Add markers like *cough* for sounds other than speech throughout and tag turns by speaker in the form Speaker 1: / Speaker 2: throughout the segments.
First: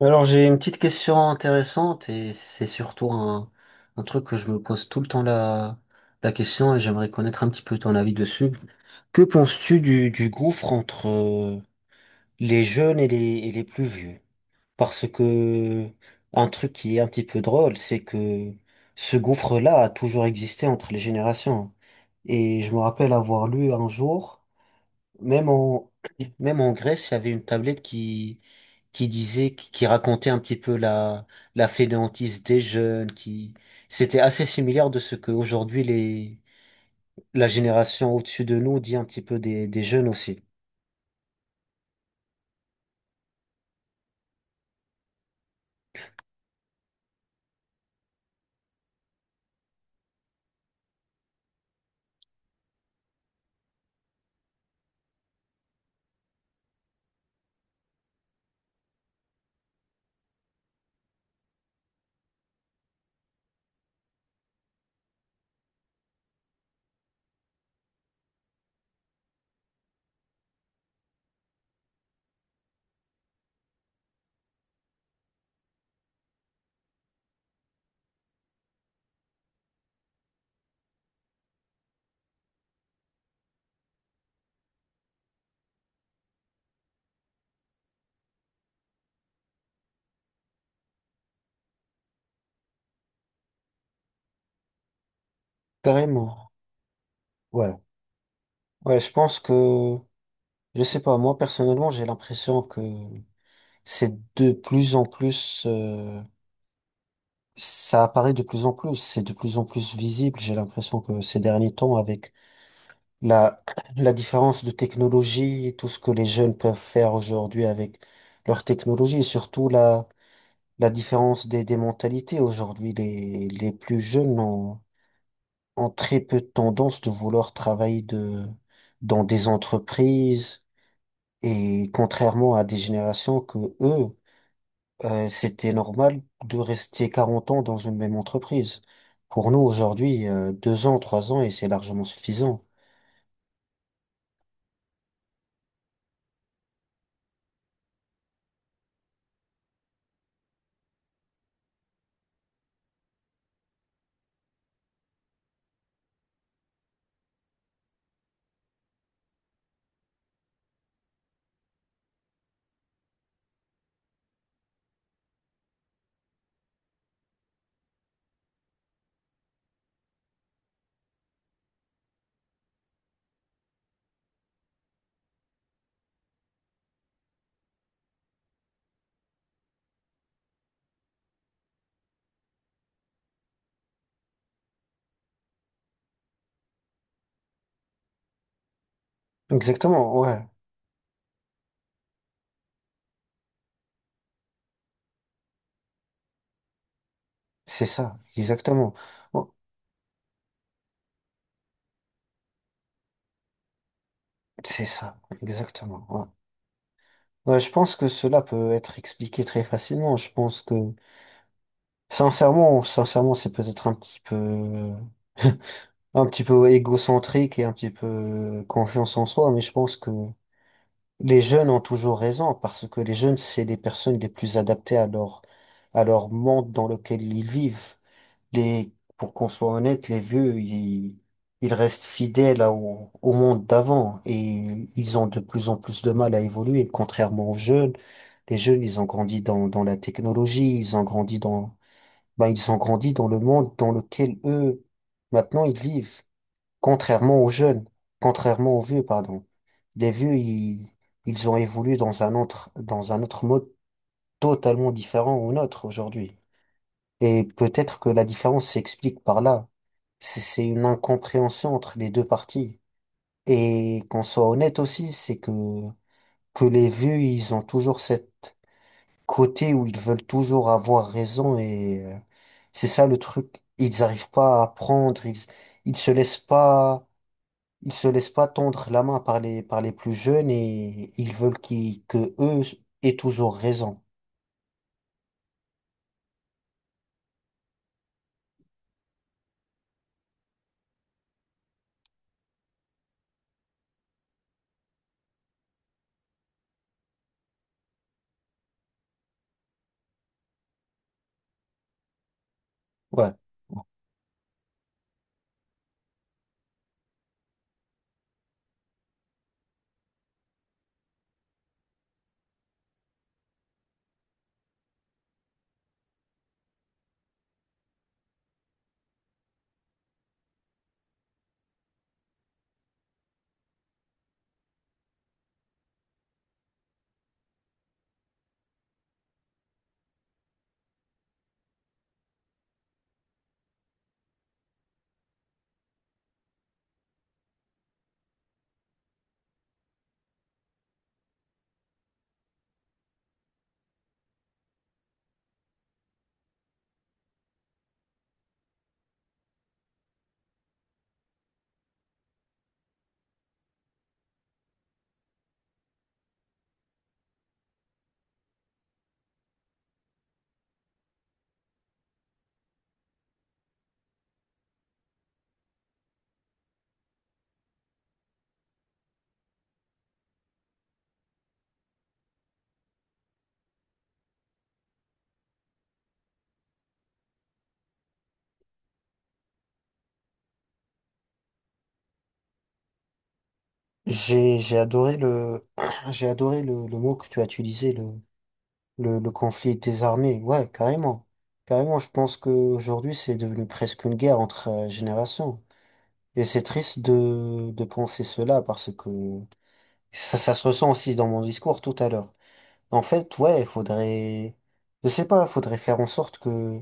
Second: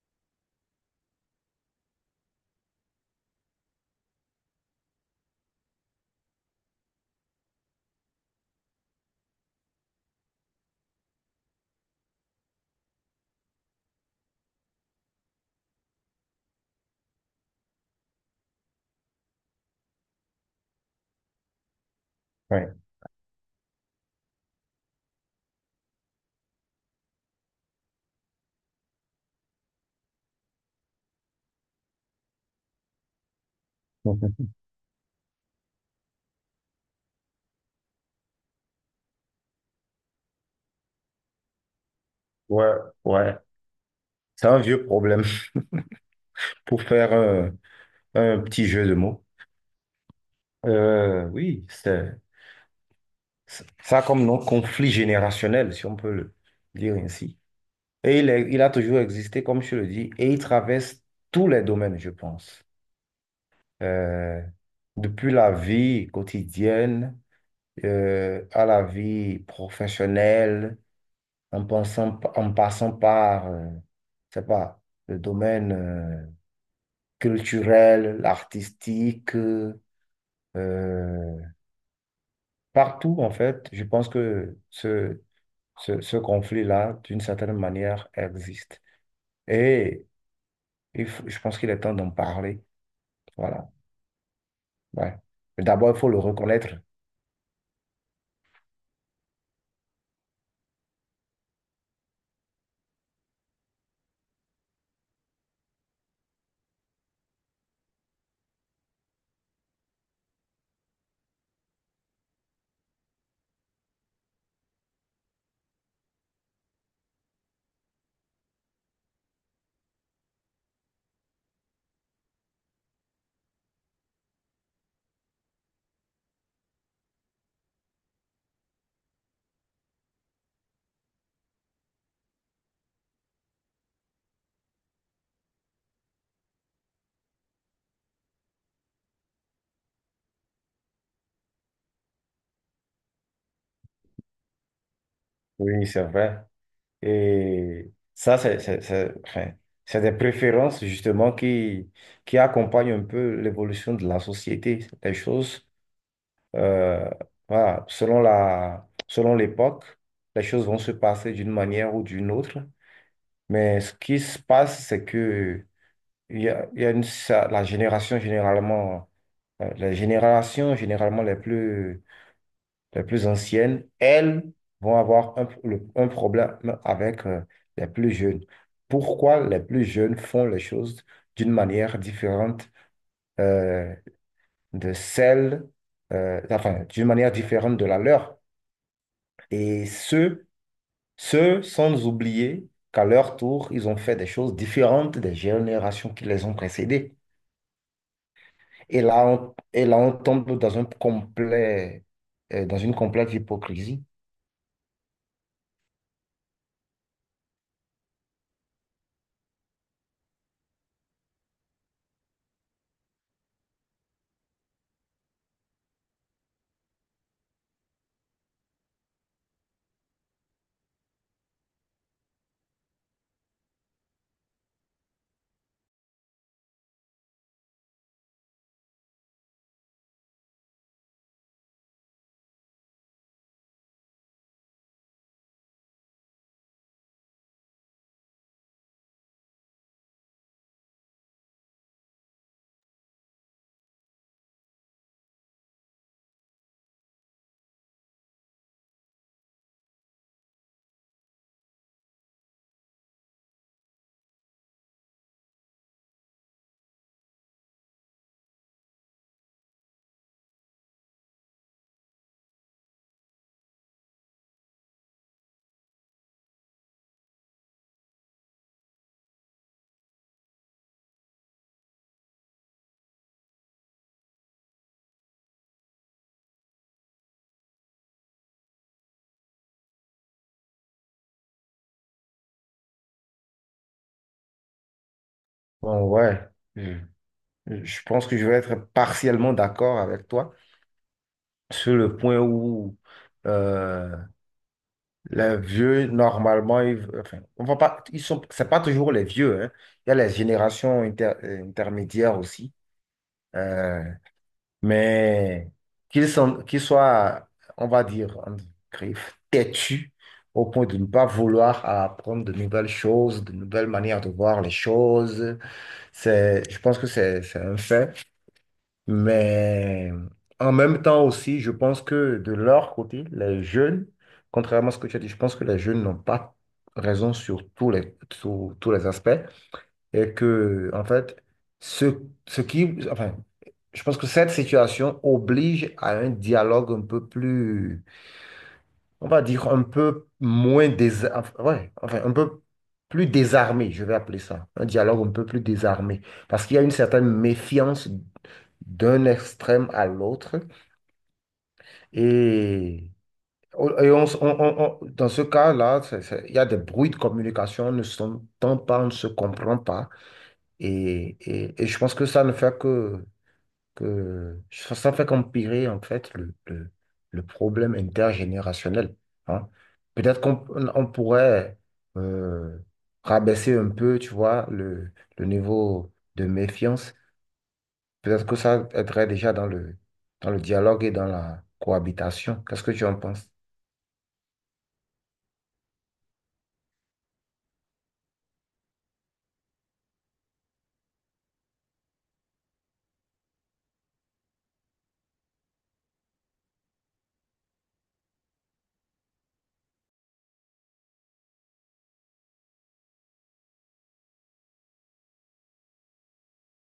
Speaker 1: Alors j'ai une petite question intéressante, et c'est surtout un truc que je me pose tout le temps la question, et j'aimerais connaître un petit peu ton avis dessus. Que penses-tu du gouffre entre les jeunes et et les plus vieux? Parce que un truc qui est un petit peu drôle, c'est que ce gouffre-là a toujours existé entre les générations. Et je
Speaker 2: Ouais.
Speaker 1: me rappelle avoir lu un jour, même en, même en Grèce, il y avait une tablette qui racontait un petit peu la fainéantise des jeunes, c'était assez
Speaker 2: *laughs*
Speaker 1: similaire de ce que aujourd'hui la génération au-dessus de nous dit un petit peu des jeunes aussi.
Speaker 2: Ouais, ouais. C'est un vieux problème *laughs* pour faire un petit jeu de mots. Oui, ça a comme nom conflit générationnel, si on peut le dire ainsi. Et il a toujours existé, comme je le dis, et il traverse tous les domaines, je pense. Euh, Depuis la vie quotidienne à la vie professionnelle, en passant par, je sais pas, le domaine, culturelle, artistique, euh, partout en fait. Je pense que ce conflit-là, d'une certaine manière, existe. Et je pense qu'il est temps d'en parler. Voilà. Ouais. Mais d'abord, il faut le
Speaker 1: Carrément.
Speaker 2: reconnaître.
Speaker 1: Ouais. Ouais, je pense que, je sais pas, moi personnellement, j'ai l'impression que c'est de plus en plus, ça apparaît de plus en plus, c'est de plus en plus visible. J'ai l'impression que ces derniers temps avec La, *clears throat* la différence de technologie, et tout ce que les jeunes peuvent faire aujourd'hui avec leur technologie, et surtout la différence des mentalités. Aujourd'hui, les plus jeunes ont très peu de tendance de vouloir travailler dans des entreprises, et contrairement à des générations que eux, c'était normal de rester 40 ans dans une même entreprise. Pour nous, aujourd'hui, 2 ans, 3 ans, et c'est largement suffisant.
Speaker 2: Oui, c'est vrai. Et ça, c'est des préférences justement qui accompagnent un peu l'évolution de la société. Les choses Euh, voilà, selon l'époque, les choses vont se passer d'une manière ou d'une autre. Mais ce qui se passe, c'est que il y a, la génération généralement, les générations généralement les plus anciennes, elles vont avoir un problème avec les plus jeunes. Pourquoi les plus jeunes font les choses d'une manière différente euh, de d'une manière différente de la leur? Et
Speaker 1: Exactement, ouais.
Speaker 2: ceux sans oublier qu'à leur tour, ils ont fait des choses différentes des générations qui les ont précédées.
Speaker 1: C'est ça, exactement.
Speaker 2: Et
Speaker 1: Bon,
Speaker 2: et là, on tombe dans dans une complète hypocrisie.
Speaker 1: c'est ça, exactement. Ouais. Ouais, je pense que cela peut être expliqué très facilement. Je pense que, sincèrement, c'est peut-être un petit peu égocentrique, et un petit peu confiance en soi, mais je pense que les jeunes ont toujours raison parce que les jeunes, c'est les personnes les plus adaptées à à leur monde dans lequel ils vivent. Pour qu'on soit honnête, les vieux, ils restent fidèles au monde d'avant, et ils ont de plus en plus de mal à évoluer, contrairement aux jeunes. Les jeunes, ils ont grandi dans la technologie, ils ont grandi ben, ils ont grandi dans le monde dans lequel eux, maintenant, ils vivent, contrairement aux jeunes, contrairement aux vieux, pardon. Les vieux, ils ont évolué dans un autre mode totalement différent au nôtre aujourd'hui. Et peut-être que la différence s'explique par là. C'est une incompréhension entre les deux parties. Et qu'on soit honnête aussi, c'est que les vieux, ils ont toujours cette côté où ils veulent toujours avoir raison, et c'est ça le truc. Ils n'arrivent pas à apprendre, ils se laissent pas tendre la main par par les plus jeunes, et ils veulent que eux aient toujours raison.
Speaker 2: Bon, ouais, je, je pense que je vais être partiellement d'accord avec toi sur le point où euh, les vieux, normalement, ils, enfin, on va pas, ils sont, c'est pas toujours les vieux, hein. Il y a les générations intermédiaires aussi.
Speaker 1: Ouais.
Speaker 2: Euh, mais qu'ils soient, on va dire, en griffe, têtus au point de ne pas vouloir apprendre de nouvelles choses, de nouvelles manières de voir les choses. Je pense que c'est un fait. Mais en même temps aussi, je pense que de leur côté, les jeunes, contrairement à ce que tu as dit, je pense que les jeunes n'ont pas raison sur tous sur tous les aspects et que, en fait, ce, ce qui, enfin, je pense que cette situation oblige à un dialogue on va dire un peu moins dés, enfin, ouais, enfin, un peu plus désarmé, je vais appeler ça, un dialogue un peu plus désarmé, parce qu'il y a une certaine méfiance d'un extrême à l'autre et oh, et on, s- on- dans ce cas-là, il y a des bruits de communication, on ne s'entend pas, on ne se comprend pas. Et je pense que ça ne fait que ça fait qu'empirer en fait le problème intergénérationnel. Hein. Peut-être qu'on on pourrait euh, rabaisser un peu, tu vois, le niveau de méfiance. Peut-être que ça aiderait déjà dans dans le dialogue et dans la cohabitation. Qu'est-ce que tu en penses?
Speaker 1: J'ai adoré *clears throat* le mot que tu as utilisé, le conflit est désarmé, ouais, carrément. Carrément, je pense qu'aujourd'hui, c'est devenu presque une guerre entre générations. Et c'est triste de penser cela parce que ça se ressent aussi dans mon discours tout à l'heure. En fait, ouais, il faudrait, je sais pas, il faudrait faire en sorte que,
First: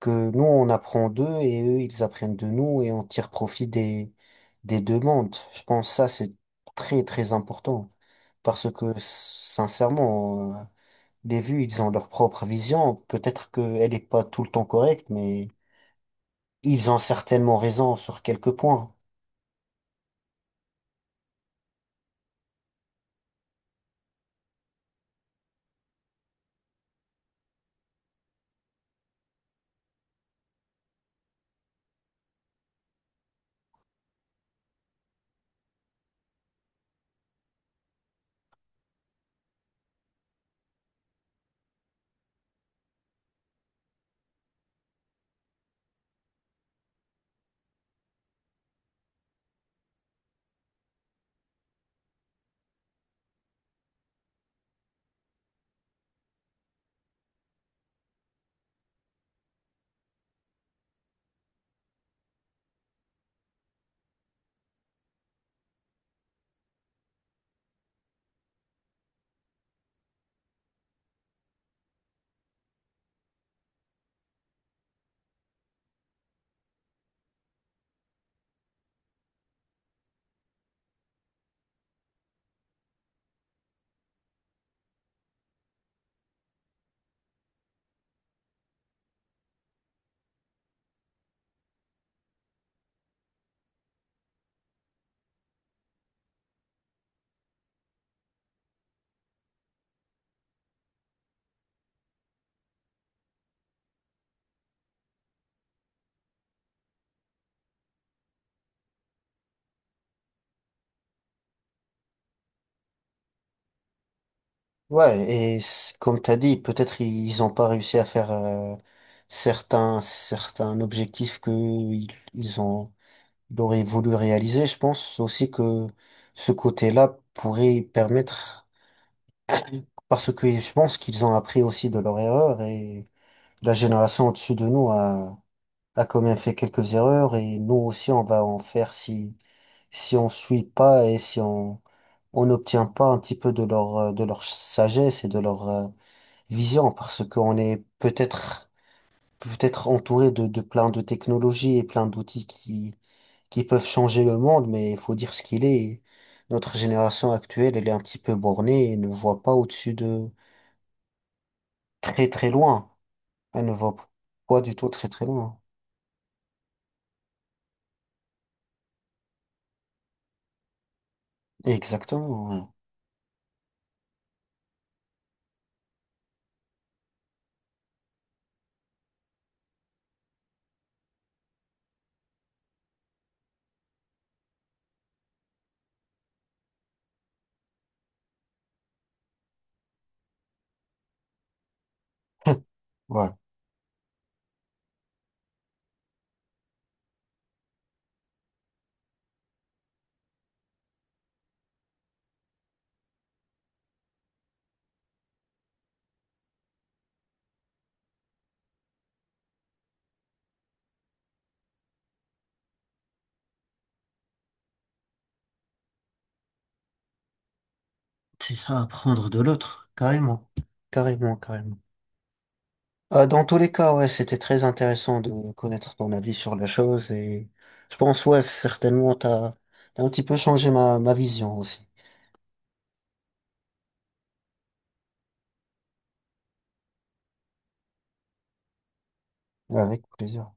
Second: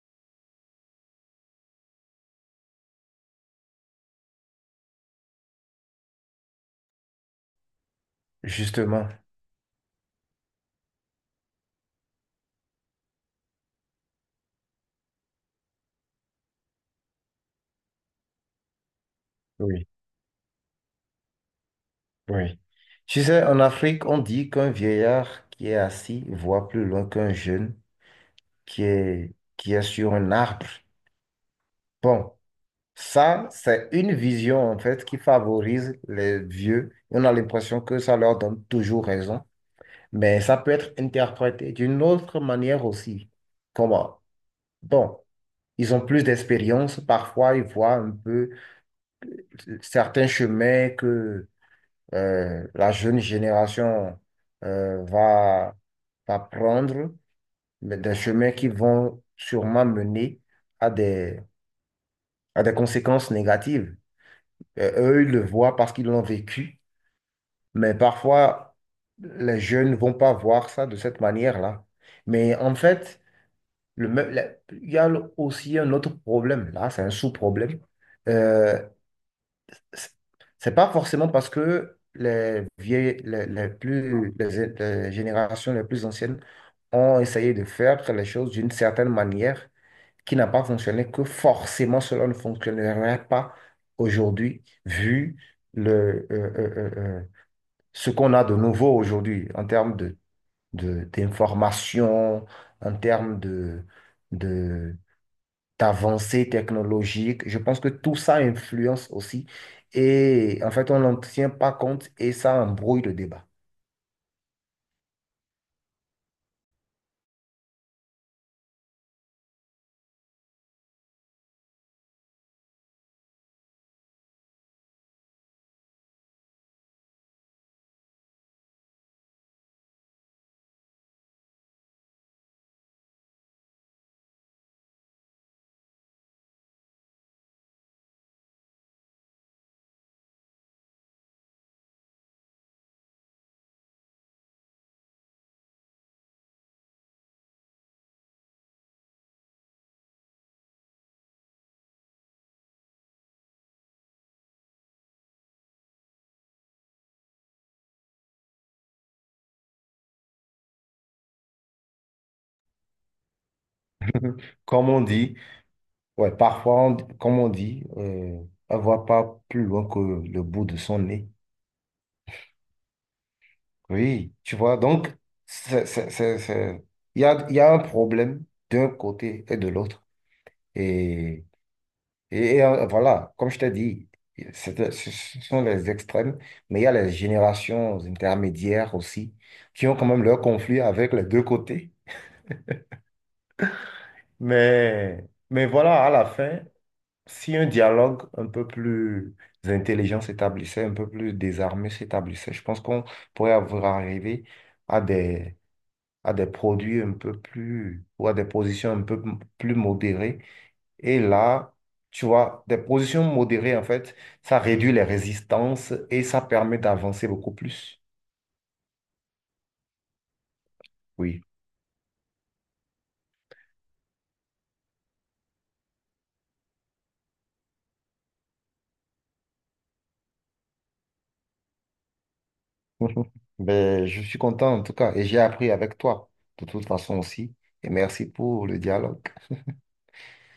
Speaker 1: que nous, on apprend d'eux, et eux, ils apprennent de nous, et on tire profit des deux mondes. Je pense que ça, c'est très, très important parce que,
Speaker 2: Justement,
Speaker 1: sincèrement, les vues, ils ont leur propre vision. Peut-être qu'elle n'est pas tout le temps correcte, mais ils ont certainement raison sur quelques points.
Speaker 2: oui, oui. Tu sais, en Afrique, on dit qu'un vieillard qui est assis voit plus loin qu'un jeune qui est sur un arbre. Bon, ça, c'est une vision en fait qui favorise les vieux. On a l'impression que ça leur donne toujours raison, mais ça peut être interprété d'une autre manière aussi. Comment? Bon, ils ont plus d'expérience, parfois ils voient un peu certains chemins que la jeune génération euh, va, va prendre, mais des chemins qui vont sûrement mener à des a des conséquences négatives. Euh, Eux, ils le voient parce qu'ils l'ont vécu, mais parfois, les jeunes ne vont pas voir ça de cette manière-là. Mais en fait, le, me- la- il y a le- aussi un autre problème. Là, c'est un sous-problème. Euh, c'est c'est pas forcément parce que les générations les plus anciennes ont essayé de faire les choses d'une certaine manière qui n'a pas fonctionné, que forcément cela ne fonctionnerait pas aujourd'hui, vu le, euh, euh, euh, euh, ce qu'on a de nouveau aujourd'hui en termes d'information, en termes de, d'avancées technologiques. Je pense que tout ça influence aussi. Et en fait, on n'en tient pas compte et ça embrouille le débat.
Speaker 1: Ouais, et comme t'as dit, peut-être ils n'ont pas réussi à faire certains objectifs que ils ont, ils auraient voulu réaliser. Je pense aussi que ce côté-là pourrait permettre, parce que je pense qu'ils ont appris aussi de leurs erreurs. Et la génération au-dessus de nous a quand même fait quelques erreurs, et nous aussi on va en faire si on suit pas, et si on n'obtient pas un petit peu de leur sagesse et de leur vision, parce qu'on est peut-être entouré de plein de technologies et plein d'outils qui peuvent changer le monde, mais il faut dire ce qu'il est, et notre génération actuelle, elle est un petit peu bornée et ne voit pas au-dessus de très très loin, elle ne voit
Speaker 2: *laughs*
Speaker 1: pas du tout
Speaker 2: Comme on
Speaker 1: très très
Speaker 2: dit,
Speaker 1: loin.
Speaker 2: ouais, parfois, comme on dit, on ne voit pas plus loin que le bout de son nez.
Speaker 1: Exactement, ouais.
Speaker 2: Oui, tu vois, donc, c'est, c'est, c'est, c'est- il y a un problème d'un côté et de l'autre. Et, voilà, comme je t'ai dit, ce sont les extrêmes, mais il y a les générations intermédiaires aussi, qui ont quand même leurs conflits avec les deux côtés.
Speaker 1: *laughs* Ouais.
Speaker 2: Mais, mais voilà, à la fin, si un dialogue un peu plus intelligent s'établissait, un peu plus désarmé s'établissait, je pense qu'on pourrait avoir arrivé à des à des produits un peu plus, ou à des positions plus modérées. Et là, tu vois, des positions modérées, en fait, ça réduit les résistances et ça permet d'avancer beaucoup plus.
Speaker 1: C'est ça, apprendre de l'autre, carrément, carrément,
Speaker 2: Oui.
Speaker 1: carrément. Dans tous les cas, ouais, c'était très intéressant de connaître ton avis sur la chose, et je pense, ouais, certainement, t'as un petit peu changé ma vision aussi.
Speaker 2: *laughs* Ben je suis content en tout cas et j'ai appris avec toi de toute façon aussi. Et merci pour le dialogue.
Speaker 1: Avec plaisir.